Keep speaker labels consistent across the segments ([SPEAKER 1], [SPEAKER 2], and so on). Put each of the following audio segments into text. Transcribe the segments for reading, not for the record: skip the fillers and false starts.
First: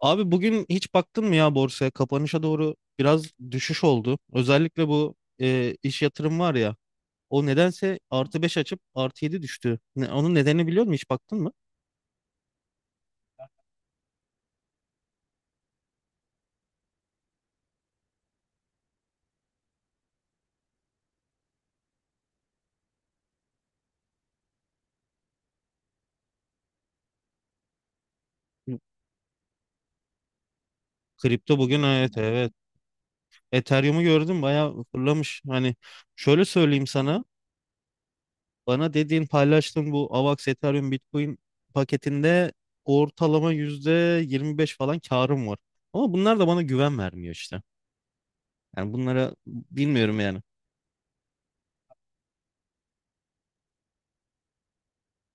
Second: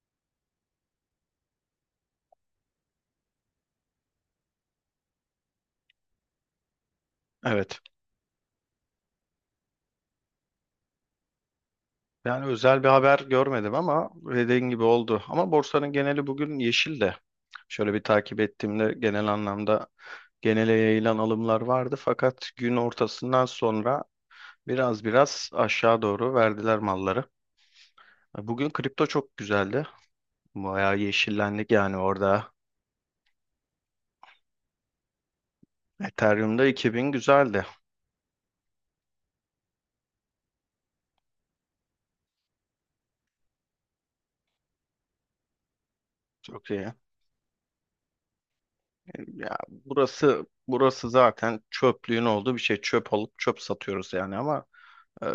[SPEAKER 1] Abi bugün hiç baktın mı ya borsaya? Kapanışa doğru biraz düşüş oldu. Özellikle bu iş yatırım var ya. O
[SPEAKER 2] Evet.
[SPEAKER 1] nedense artı 5 açıp artı 7 düştü. Onun nedenini biliyor musun? Hiç baktın mı?
[SPEAKER 2] Yani özel bir haber görmedim ama dediğin gibi oldu. Ama borsanın geneli bugün yeşil de. Şöyle bir takip ettiğimde genel anlamda genele yayılan alımlar vardı. Fakat gün ortasından sonra biraz biraz aşağı doğru verdiler malları. Bugün kripto çok güzeldi. Bayağı
[SPEAKER 1] Kripto
[SPEAKER 2] yeşillendik
[SPEAKER 1] bugün,
[SPEAKER 2] yani
[SPEAKER 1] evet
[SPEAKER 2] orada.
[SPEAKER 1] evet. Ethereum'u gördüm bayağı fırlamış. Hani şöyle
[SPEAKER 2] Ethereum'da
[SPEAKER 1] söyleyeyim
[SPEAKER 2] 2000
[SPEAKER 1] sana.
[SPEAKER 2] güzeldi.
[SPEAKER 1] Bana dediğin paylaştığın bu AVAX, Ethereum, Bitcoin paketinde ortalama %25 falan karım var. Ama bunlar da bana
[SPEAKER 2] Çok iyi.
[SPEAKER 1] güven vermiyor işte. Yani bunlara
[SPEAKER 2] Ya
[SPEAKER 1] bilmiyorum yani.
[SPEAKER 2] burası zaten çöplüğün olduğu bir şey. Çöp alıp çöp satıyoruz yani ama Ee,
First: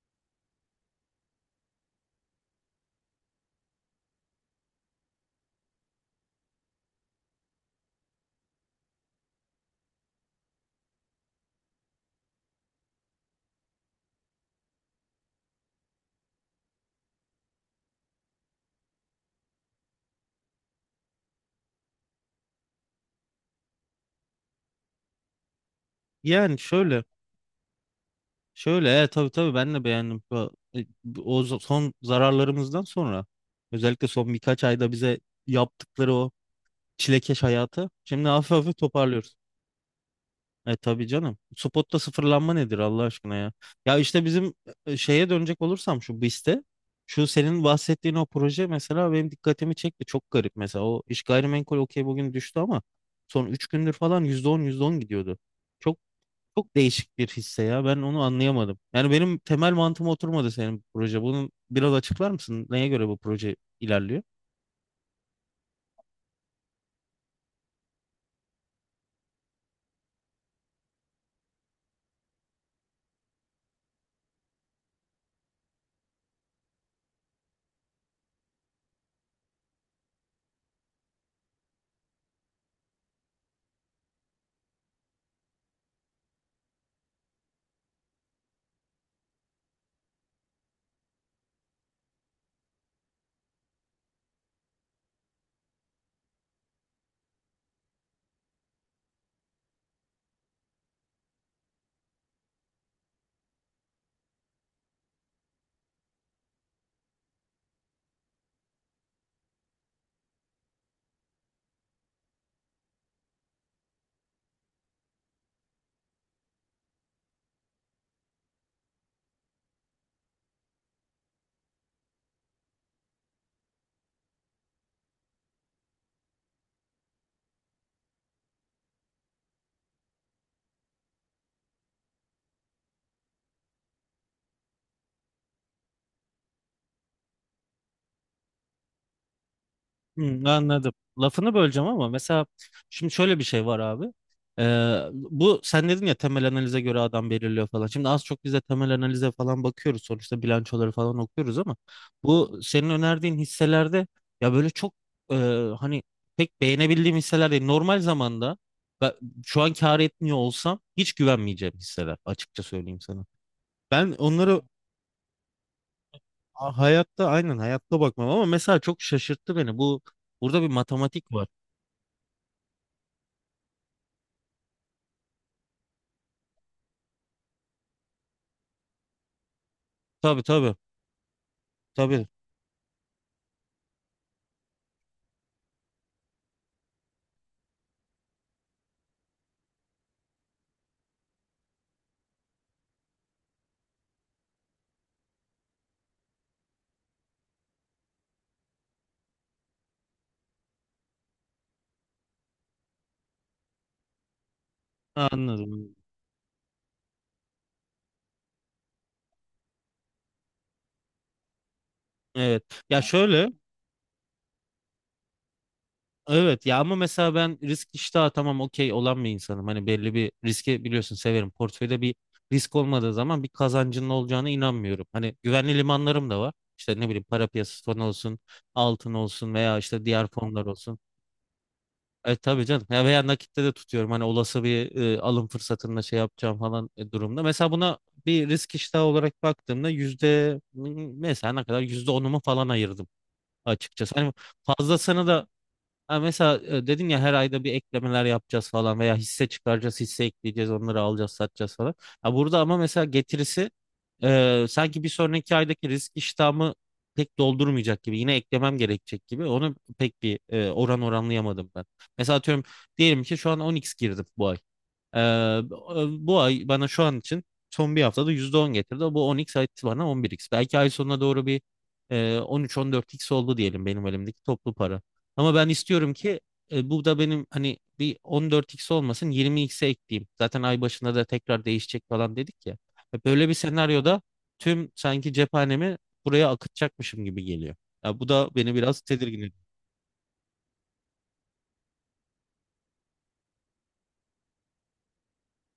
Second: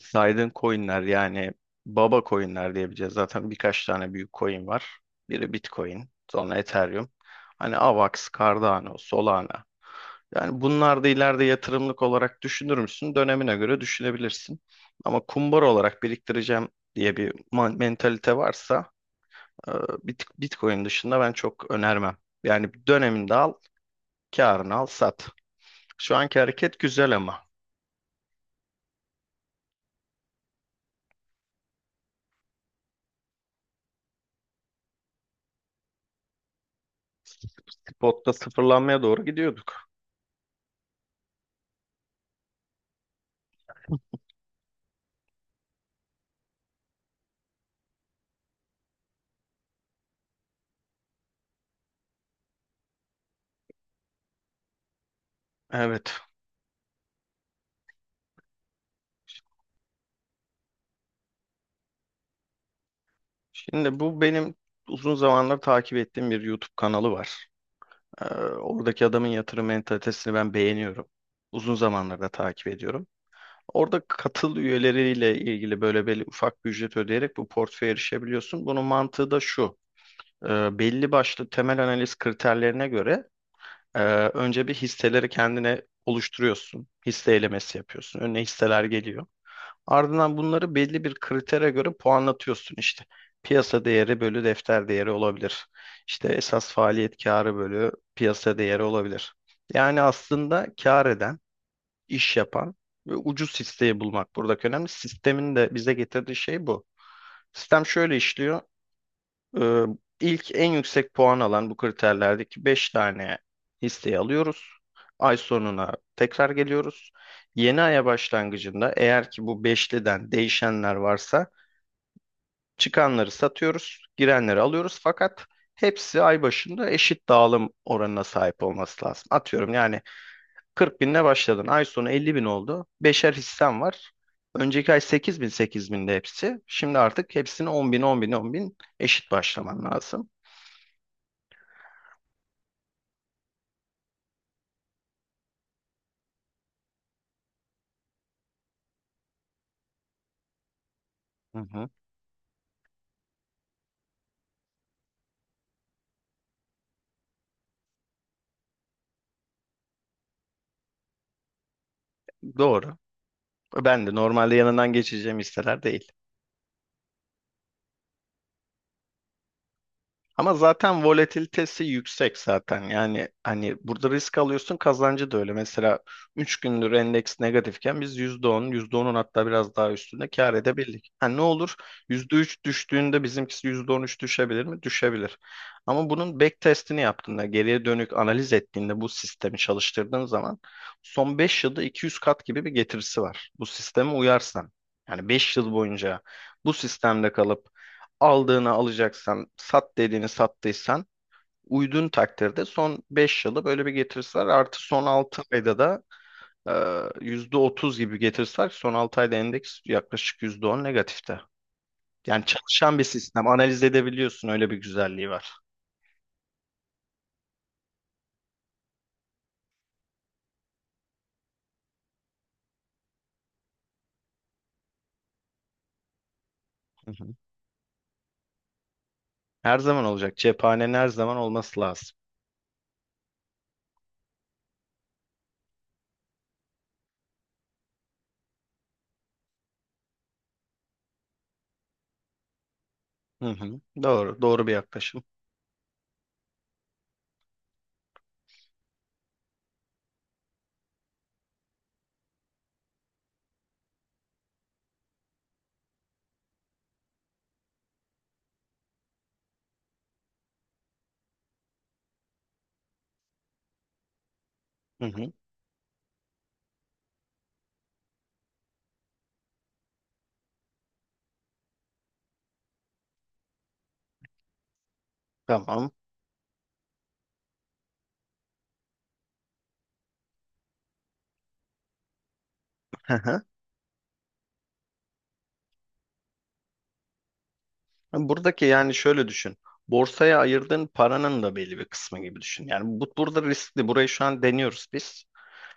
[SPEAKER 2] saydığın coinler yani baba coinler diyebileceğiz. Zaten birkaç tane büyük coin var. Biri Bitcoin, sonra Ethereum. Hani AVAX, Cardano, Solana. Yani bunlar da ileride yatırımlık olarak düşünür müsün? Dönemine göre düşünebilirsin. Ama kumbar olarak biriktireceğim diye bir mentalite varsa e, Bitcoin dışında ben çok önermem. Yani döneminde al, karını al, sat. Şu anki
[SPEAKER 1] Yani,
[SPEAKER 2] hareket
[SPEAKER 1] şöyle
[SPEAKER 2] güzel ama.
[SPEAKER 1] Şöyle tabii tabii, ben de beğendim. Son zararlarımızdan sonra özellikle son birkaç ayda bize yaptıkları o çilekeş hayatı şimdi
[SPEAKER 2] Spot'ta
[SPEAKER 1] hafif hafif
[SPEAKER 2] sıfırlanmaya doğru
[SPEAKER 1] toparlıyoruz.
[SPEAKER 2] gidiyorduk.
[SPEAKER 1] E tabii canım. Spotta sıfırlanma nedir Allah aşkına ya? Ya işte bizim, şeye dönecek olursam şu BIST'e, şu senin bahsettiğin o proje mesela benim dikkatimi çekti. Çok garip, mesela o iş gayrimenkul okey, bugün düştü ama son 3 gündür falan yüzde on, yüzde on gidiyordu. Çok
[SPEAKER 2] Evet.
[SPEAKER 1] çok değişik bir hisse ya. Ben onu anlayamadım. Yani benim temel mantığıma oturmadı senin proje. Bunu biraz açıklar mısın? Neye göre bu proje
[SPEAKER 2] Şimdi bu
[SPEAKER 1] ilerliyor?
[SPEAKER 2] benim uzun zamanlar takip ettiğim bir YouTube kanalı var. Oradaki adamın yatırım mentalitesini ben beğeniyorum. Uzun zamandır da takip ediyorum. Orada katıl üyeleriyle ilgili böyle belli ufak bir ücret ödeyerek bu portföye erişebiliyorsun. Bunun mantığı da şu. Belli başlı temel analiz kriterlerine göre e, önce bir hisseleri kendine oluşturuyorsun. Hisse elemesi yapıyorsun. Önüne hisseler geliyor. Ardından bunları belli bir kritere göre puanlatıyorsun işte. Piyasa değeri bölü defter değeri olabilir. İşte esas faaliyet karı bölü piyasa değeri olabilir. Yani aslında kar eden, iş yapan ve ucuz hisseyi bulmak buradaki önemli. Sistemin de bize getirdiği şey bu. Sistem şöyle işliyor. Ee, ilk en yüksek puan alan bu kriterlerdeki 5 tane listeyi alıyoruz. Ay sonuna tekrar geliyoruz. Yeni aya başlangıcında eğer ki bu beşliden değişenler varsa çıkanları satıyoruz, girenleri alıyoruz. Fakat hepsi ay başında eşit dağılım oranına sahip olması lazım. Atıyorum yani 40 binle başladın. Ay sonu 50 bin oldu. Beşer hissen var. Önceki ay 8 bin 8 binde hepsi. Şimdi artık hepsini 10 bin 10 bin 10 bin eşit başlaman lazım.
[SPEAKER 1] Hmm, anladım. Lafını böleceğim ama mesela şimdi şöyle bir şey var abi. Bu sen dedin ya, temel analize göre adam belirliyor falan. Şimdi az çok biz de temel analize falan bakıyoruz. Sonuçta bilançoları falan okuyoruz
[SPEAKER 2] Hı
[SPEAKER 1] ama
[SPEAKER 2] hı.
[SPEAKER 1] bu senin önerdiğin hisselerde ya böyle çok, e, hani pek beğenebildiğim hisseler değil. Normal zamanda ben şu an kâr etmiyor olsam hiç güvenmeyeceğim hisseler, açıkça
[SPEAKER 2] Doğru.
[SPEAKER 1] söyleyeyim sana.
[SPEAKER 2] Ben
[SPEAKER 1] Ben
[SPEAKER 2] de normalde
[SPEAKER 1] onları
[SPEAKER 2] yanından geçeceğim hisseler değil.
[SPEAKER 1] hayatta, aynen hayatta bakmam, ama mesela çok şaşırttı beni.
[SPEAKER 2] Ama
[SPEAKER 1] Burada bir
[SPEAKER 2] zaten
[SPEAKER 1] matematik var.
[SPEAKER 2] volatilitesi yüksek zaten. Yani hani burada risk alıyorsun kazancı da öyle. Mesela 3 gündür endeks negatifken biz %10 yüzde onun hatta biraz daha üstünde
[SPEAKER 1] Tabii
[SPEAKER 2] kâr
[SPEAKER 1] tabii.
[SPEAKER 2] edebildik. Ha ne olur?
[SPEAKER 1] Tabii.
[SPEAKER 2] %3 düştüğünde bizimkisi %13 düşebilir mi? Düşebilir. Ama bunun back testini yaptığında, geriye dönük analiz ettiğinde bu sistemi çalıştırdığın zaman son 5 yılda 200 kat gibi bir getirisi var. Bu sisteme uyarsan. Yani 5 yıl boyunca bu sistemde kalıp aldığını alacaksan, sat dediğini sattıysan uydun takdirde son 5 yılı böyle bir getirisi var. Artı son 6 ayda
[SPEAKER 1] Anladım.
[SPEAKER 2] da e, %30 gibi getirisi var. Son 6 ayda endeks yaklaşık %10 negatifte. Yani
[SPEAKER 1] Evet.
[SPEAKER 2] çalışan
[SPEAKER 1] Ya
[SPEAKER 2] bir sistem.
[SPEAKER 1] şöyle.
[SPEAKER 2] Analiz edebiliyorsun. Öyle bir güzelliği var.
[SPEAKER 1] Evet ya, ama mesela ben risk iştahı tamam, okey olan bir insanım. Hani belli bir riski biliyorsun severim. Portföyde bir risk olmadığı zaman bir kazancının olacağına inanmıyorum. Hani güvenli limanlarım da var. İşte ne
[SPEAKER 2] Hı
[SPEAKER 1] bileyim,
[SPEAKER 2] hı.
[SPEAKER 1] para piyasası fonu olsun, altın olsun veya
[SPEAKER 2] Her zaman
[SPEAKER 1] işte diğer
[SPEAKER 2] olacak.
[SPEAKER 1] fonlar
[SPEAKER 2] Cephanenin
[SPEAKER 1] olsun.
[SPEAKER 2] her zaman olması lazım.
[SPEAKER 1] E tabii canım. Ya veya nakitte de tutuyorum. Hani olası bir alım fırsatında şey yapacağım falan durumda. Mesela buna bir risk iştahı olarak baktığımda yüzde mesela ne kadar, yüzde onumu falan ayırdım
[SPEAKER 2] Hı hı.
[SPEAKER 1] açıkçası. Hani
[SPEAKER 2] Doğru. Doğru bir yaklaşım.
[SPEAKER 1] fazlasını da, ha mesela dedin ya, her ayda bir eklemeler yapacağız falan veya hisse çıkaracağız, hisse ekleyeceğiz, onları alacağız, satacağız falan. Ha burada ama mesela getirisi sanki bir sonraki aydaki risk iştahımı pek doldurmayacak gibi. Yine eklemem gerekecek gibi. Onu pek bir oranlayamadım ben. Mesela atıyorum, diyelim ki şu an 10x girdim bu ay.
[SPEAKER 2] Hı
[SPEAKER 1] Ee,
[SPEAKER 2] hı.
[SPEAKER 1] Bu ay bana şu an için son bir haftada %10 getirdi. Bu on x etti bana, on bir x. Belki ay sonuna doğru bir on üç, on dört x oldu diyelim benim elimdeki toplu para. Ama ben
[SPEAKER 2] Tamam.
[SPEAKER 1] istiyorum ki bu da benim hani bir on dört x olmasın, yirmi xe ekleyeyim. Zaten ay başında da tekrar değişecek falan dedik ya. Böyle bir senaryoda tüm sanki cephanemi buraya akıtacakmışım gibi geliyor. Ya bu
[SPEAKER 2] Yani
[SPEAKER 1] da
[SPEAKER 2] buradaki
[SPEAKER 1] beni
[SPEAKER 2] yani
[SPEAKER 1] biraz
[SPEAKER 2] şöyle
[SPEAKER 1] tedirgin
[SPEAKER 2] düşün.
[SPEAKER 1] ediyor.
[SPEAKER 2] Borsaya ayırdığın paranın da belli bir kısmı gibi düşün. Yani bu burada riskli. Burayı şu an deniyoruz biz.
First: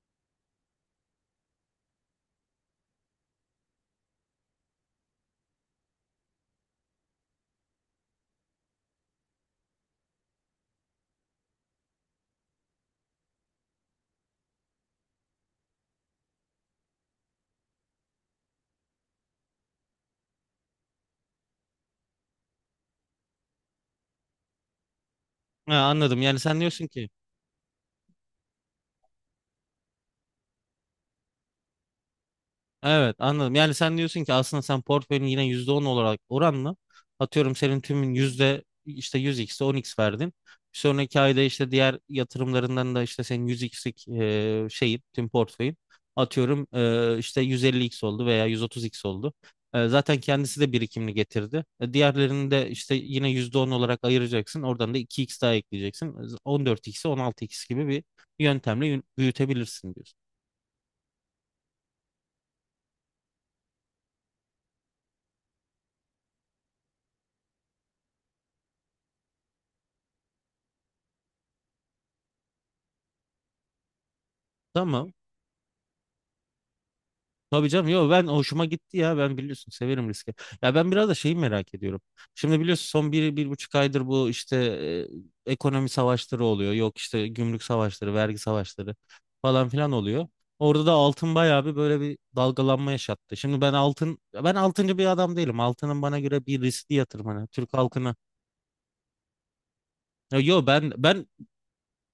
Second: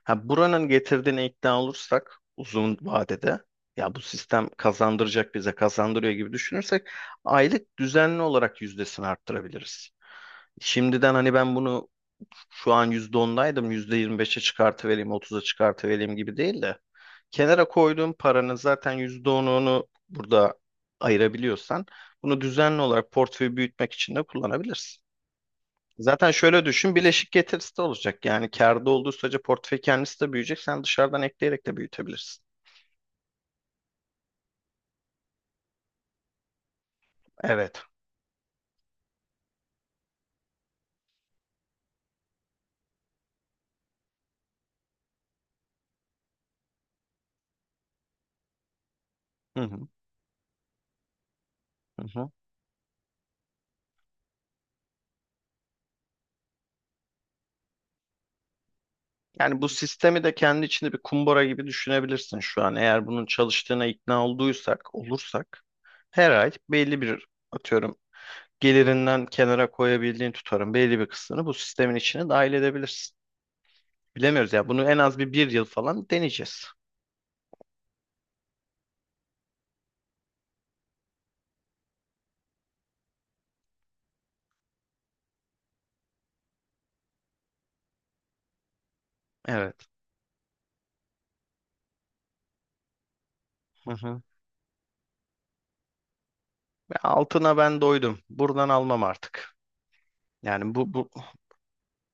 [SPEAKER 2] Ha, buranın getirdiğine ikna olursak uzun vadede ya bu sistem kazandıracak bize kazandırıyor gibi düşünürsek aylık düzenli olarak yüzdesini arttırabiliriz. Şimdiden hani ben bunu şu an %10'daydım, %25'e çıkartıvereyim, 30'a çıkartıvereyim gibi değil de kenara koyduğun paranın zaten %10'unu burada ayırabiliyorsan bunu düzenli olarak portföyü büyütmek için de kullanabilirsin.
[SPEAKER 1] Ha, anladım.
[SPEAKER 2] Zaten
[SPEAKER 1] Yani sen
[SPEAKER 2] şöyle
[SPEAKER 1] diyorsun
[SPEAKER 2] düşün,
[SPEAKER 1] ki
[SPEAKER 2] bileşik getirisi de olacak. Yani kârda olduğu sürece portföy kendisi de büyüyecek. Sen dışarıdan ekleyerek de büyütebilirsin.
[SPEAKER 1] Evet, anladım. Yani sen diyorsun ki aslında sen portföyün yine %10 olarak oranla, atıyorum senin
[SPEAKER 2] Evet.
[SPEAKER 1] tümün yüzde işte 100x'e on x verdin. Bir sonraki ayda işte diğer yatırımlarından da işte senin yüz xlik şeyin tüm portföyün, atıyorum işte yüz elli x oldu veya yüz otuz x oldu.
[SPEAKER 2] Hı hı,
[SPEAKER 1] Zaten kendisi de birikimini getirdi.
[SPEAKER 2] hı hı.
[SPEAKER 1] Diğerlerini de işte yine %10 olarak ayıracaksın. Oradan da iki x daha ekleyeceksin. 14, on altı x gibi bir yöntemle
[SPEAKER 2] Yani bu
[SPEAKER 1] büyütebilirsin diyorsun.
[SPEAKER 2] sistemi de kendi içinde bir kumbara gibi düşünebilirsin şu an. Eğer bunun çalıştığına ikna olduysak, olursak her ay belli bir atıyorum gelirinden kenara koyabildiğin tutarın belli bir kısmını bu sistemin içine dahil edebilirsin. Bilemiyoruz ya. Bunu en
[SPEAKER 1] Tamam.
[SPEAKER 2] az bir yıl falan deneyeceğiz.
[SPEAKER 1] Tabii canım, yok ben hoşuma gitti ya, ben biliyorsun severim riski. Ya ben biraz da şeyi merak ediyorum. Şimdi biliyorsun son bir, bir buçuk aydır bu işte ekonomi savaşları oluyor. Yok işte, gümrük savaşları, vergi savaşları falan
[SPEAKER 2] Evet.
[SPEAKER 1] filan oluyor. Orada da altın bayağı bir böyle bir dalgalanma yaşattı. Şimdi
[SPEAKER 2] Hı hı.
[SPEAKER 1] ben altıncı bir adam değilim. Altının bana göre bir
[SPEAKER 2] Ve
[SPEAKER 1] riskli yatırım, hani
[SPEAKER 2] altına
[SPEAKER 1] Türk
[SPEAKER 2] ben
[SPEAKER 1] halkına.
[SPEAKER 2] doydum. Buradan almam artık.
[SPEAKER 1] Ya yo,
[SPEAKER 2] Yani
[SPEAKER 1] ben
[SPEAKER 2] bu
[SPEAKER 1] ben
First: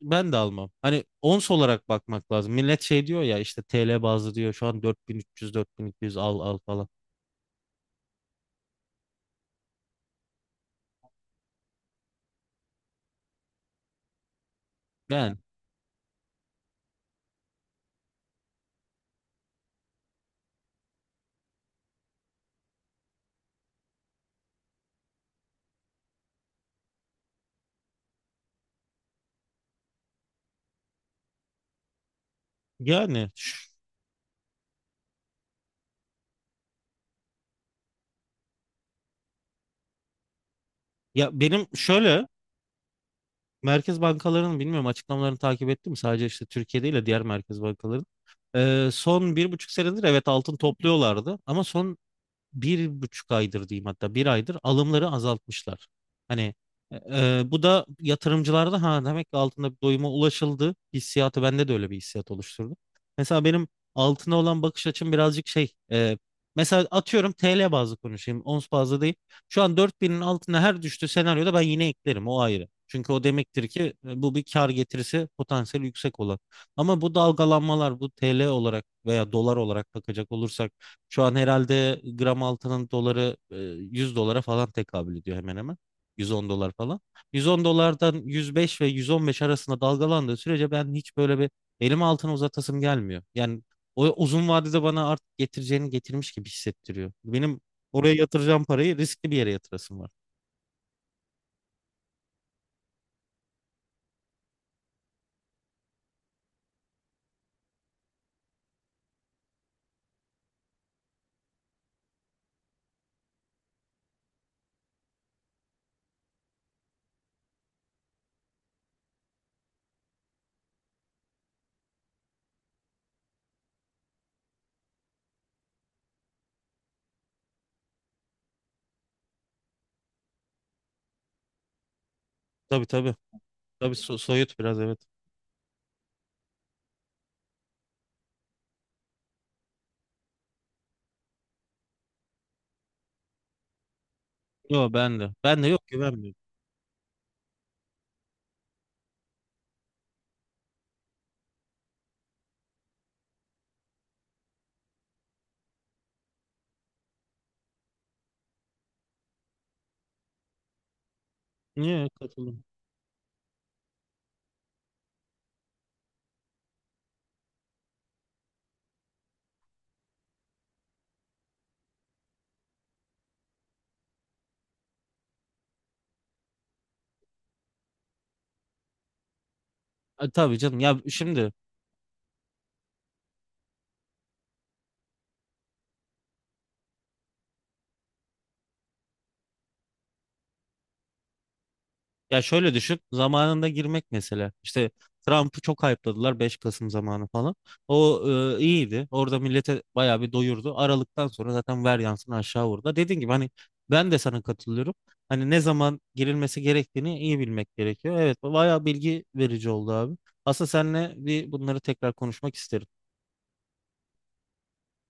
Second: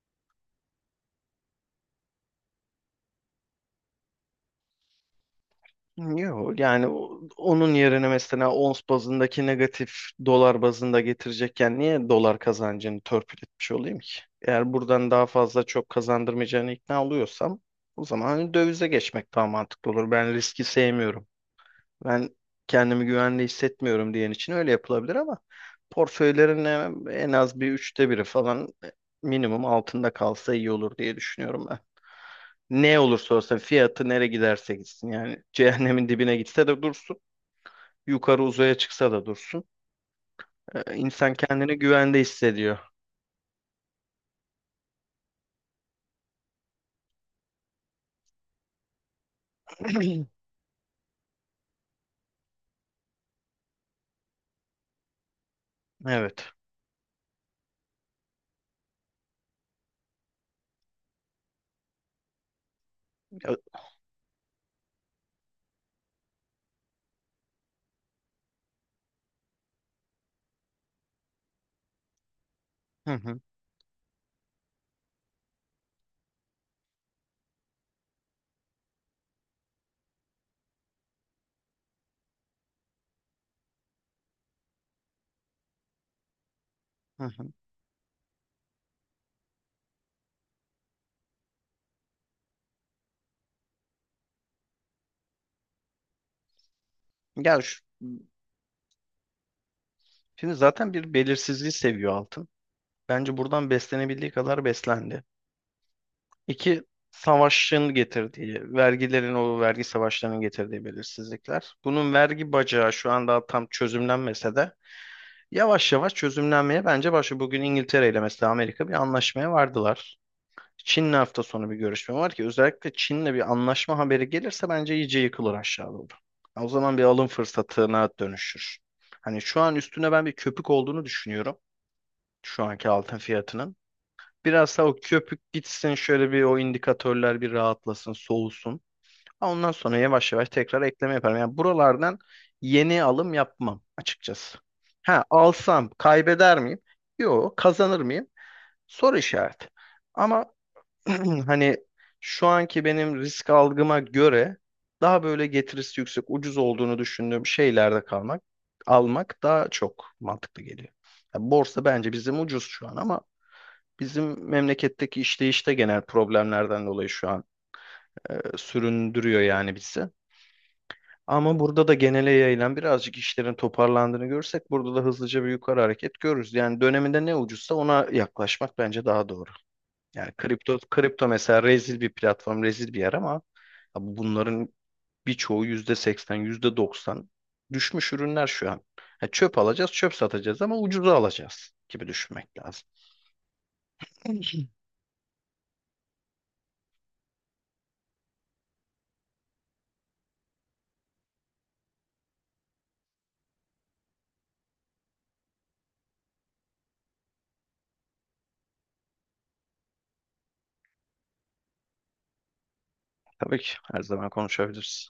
[SPEAKER 1] ben de almam. Hani ons olarak bakmak lazım. Millet şey diyor ya, işte TL bazlı diyor, şu an 4300, 4200 al al
[SPEAKER 2] yok yani
[SPEAKER 1] falan.
[SPEAKER 2] onun yerine mesela ons bazındaki negatif dolar bazında getirecekken niye dolar kazancını törpületmiş olayım ki? Eğer buradan daha
[SPEAKER 1] Yani.
[SPEAKER 2] fazla çok kazandırmayacağını ikna oluyorsam o zaman hani dövize geçmek daha mantıklı olur. Ben riski sevmiyorum. Ben kendimi güvende hissetmiyorum diyen için öyle yapılabilir ama portföylerin en az bir üçte biri falan minimum altında kalsa iyi olur diye düşünüyorum ben. Ne
[SPEAKER 1] Yani
[SPEAKER 2] olursa olsun
[SPEAKER 1] ş-
[SPEAKER 2] fiyatı nereye giderse gitsin yani cehennemin dibine gitse de dursun. Yukarı uzaya çıksa da dursun.
[SPEAKER 1] ya
[SPEAKER 2] İnsan
[SPEAKER 1] benim
[SPEAKER 2] kendini güvende
[SPEAKER 1] şöyle,
[SPEAKER 2] hissediyor.
[SPEAKER 1] merkez bankalarının bilmiyorum açıklamalarını takip ettim sadece, işte Türkiye değil de diğer merkez bankaların. Son bir buçuk senedir evet altın topluyorlardı, ama son bir buçuk aydır diyeyim, hatta bir aydır alımları azaltmışlar.
[SPEAKER 2] Evet.
[SPEAKER 1] Hani, e, bu da yatırımcılarda, ha demek ki altında bir doyuma ulaşıldı hissiyatı, bende de öyle bir hissiyat oluşturdu. Mesela
[SPEAKER 2] Ya-
[SPEAKER 1] benim altına olan bakış açım birazcık şey, mesela atıyorum TL bazlı konuşayım, ons bazlı değil. Şu an 4.000'in altına her düştüğü senaryoda ben yine eklerim, o ayrı. Çünkü
[SPEAKER 2] Hı
[SPEAKER 1] o
[SPEAKER 2] hı,
[SPEAKER 1] demektir ki bu bir kar getirisi potansiyeli yüksek olan. Ama bu dalgalanmalar, bu TL olarak veya dolar olarak bakacak olursak, şu an herhalde gram altının doları 100 dolara falan tekabül ediyor hemen hemen. 110 dolar falan.
[SPEAKER 2] hı
[SPEAKER 1] yüz
[SPEAKER 2] hı.
[SPEAKER 1] on dolardan 105 ve 115 arasında dalgalandığı sürece ben hiç böyle bir elimi altına uzatasım gelmiyor. Yani o uzun vadede bana artık getireceğini getirmiş gibi hissettiriyor.
[SPEAKER 2] Ya
[SPEAKER 1] Benim
[SPEAKER 2] şu-
[SPEAKER 1] oraya yatıracağım parayı riskli bir yere yatırasım var.
[SPEAKER 2] Şimdi zaten bir belirsizliği seviyor altın. Bence buradan beslenebildiği kadar beslendi. İki, savaşın getirdiği, vergilerin o vergi savaşlarının getirdiği belirsizlikler. Bunun vergi bacağı şu an daha tam çözümlenmese de yavaş yavaş çözümlenmeye bence başlıyor. Bugün İngiltere ile mesela Amerika bir anlaşmaya vardılar. Çin'le hafta sonu bir görüşme var ki özellikle Çin'le bir anlaşma haberi gelirse bence iyice yıkılır aşağı doğru. O zaman bir alım fırsatına dönüşür. Hani şu an üstüne ben bir köpük olduğunu düşünüyorum şu
[SPEAKER 1] Tabii
[SPEAKER 2] anki
[SPEAKER 1] tabii.
[SPEAKER 2] altın fiyatının.
[SPEAKER 1] Tabii, soyut
[SPEAKER 2] Biraz
[SPEAKER 1] biraz,
[SPEAKER 2] daha o
[SPEAKER 1] evet.
[SPEAKER 2] köpük gitsin şöyle bir o indikatörler bir rahatlasın, soğusun. Ha, ondan sonra yavaş yavaş tekrar ekleme yaparım. Yani buralardan yeni alım yapmam açıkçası.
[SPEAKER 1] Yok ben
[SPEAKER 2] Ha
[SPEAKER 1] de. Ben de yok,
[SPEAKER 2] alsam
[SPEAKER 1] güvenmiyorum.
[SPEAKER 2] kaybeder miyim? Yok, kazanır mıyım? Soru işareti. Ama hani şu anki benim risk algıma göre daha böyle getirisi yüksek, ucuz olduğunu düşündüğüm şeylerde kalmak, almak daha çok mantıklı geliyor. Ya borsa
[SPEAKER 1] Niye
[SPEAKER 2] bence bizim ucuz
[SPEAKER 1] katıldım?
[SPEAKER 2] şu an ama bizim memleketteki işleyişte genel problemlerden dolayı şu an süründürüyor yani bizi. Ama burada da genele yayılan birazcık işlerin toparlandığını görsek burada da hızlıca bir yukarı hareket görürüz. Yani döneminde ne ucuzsa ona yaklaşmak bence daha doğru. Yani
[SPEAKER 1] Tabii
[SPEAKER 2] kripto
[SPEAKER 1] canım ya
[SPEAKER 2] kripto
[SPEAKER 1] şimdi.
[SPEAKER 2] mesela rezil bir platform, rezil bir yer ama abi bunların birçoğu %80, yüzde doksan düşmüş ürünler şu an. Ha, çöp alacağız, çöp satacağız ama ucuza alacağız gibi
[SPEAKER 1] Ya
[SPEAKER 2] düşünmek
[SPEAKER 1] şöyle
[SPEAKER 2] lazım.
[SPEAKER 1] düşün, zamanında girmek mesela. İşte Trump'ı çok hype'ladılar, 5 Kasım zamanı falan. O, iyiydi. Orada millete bayağı bir doyurdu. Aralıktan sonra zaten ver yansın aşağı vurdu. Dediğim gibi, hani ben de sana katılıyorum. Hani ne zaman girilmesi gerektiğini iyi bilmek gerekiyor. Evet, bayağı bilgi verici oldu abi. Aslında seninle bir bunları tekrar konuşmak isterim.
[SPEAKER 2] Tabii ki her zaman konuşabiliriz.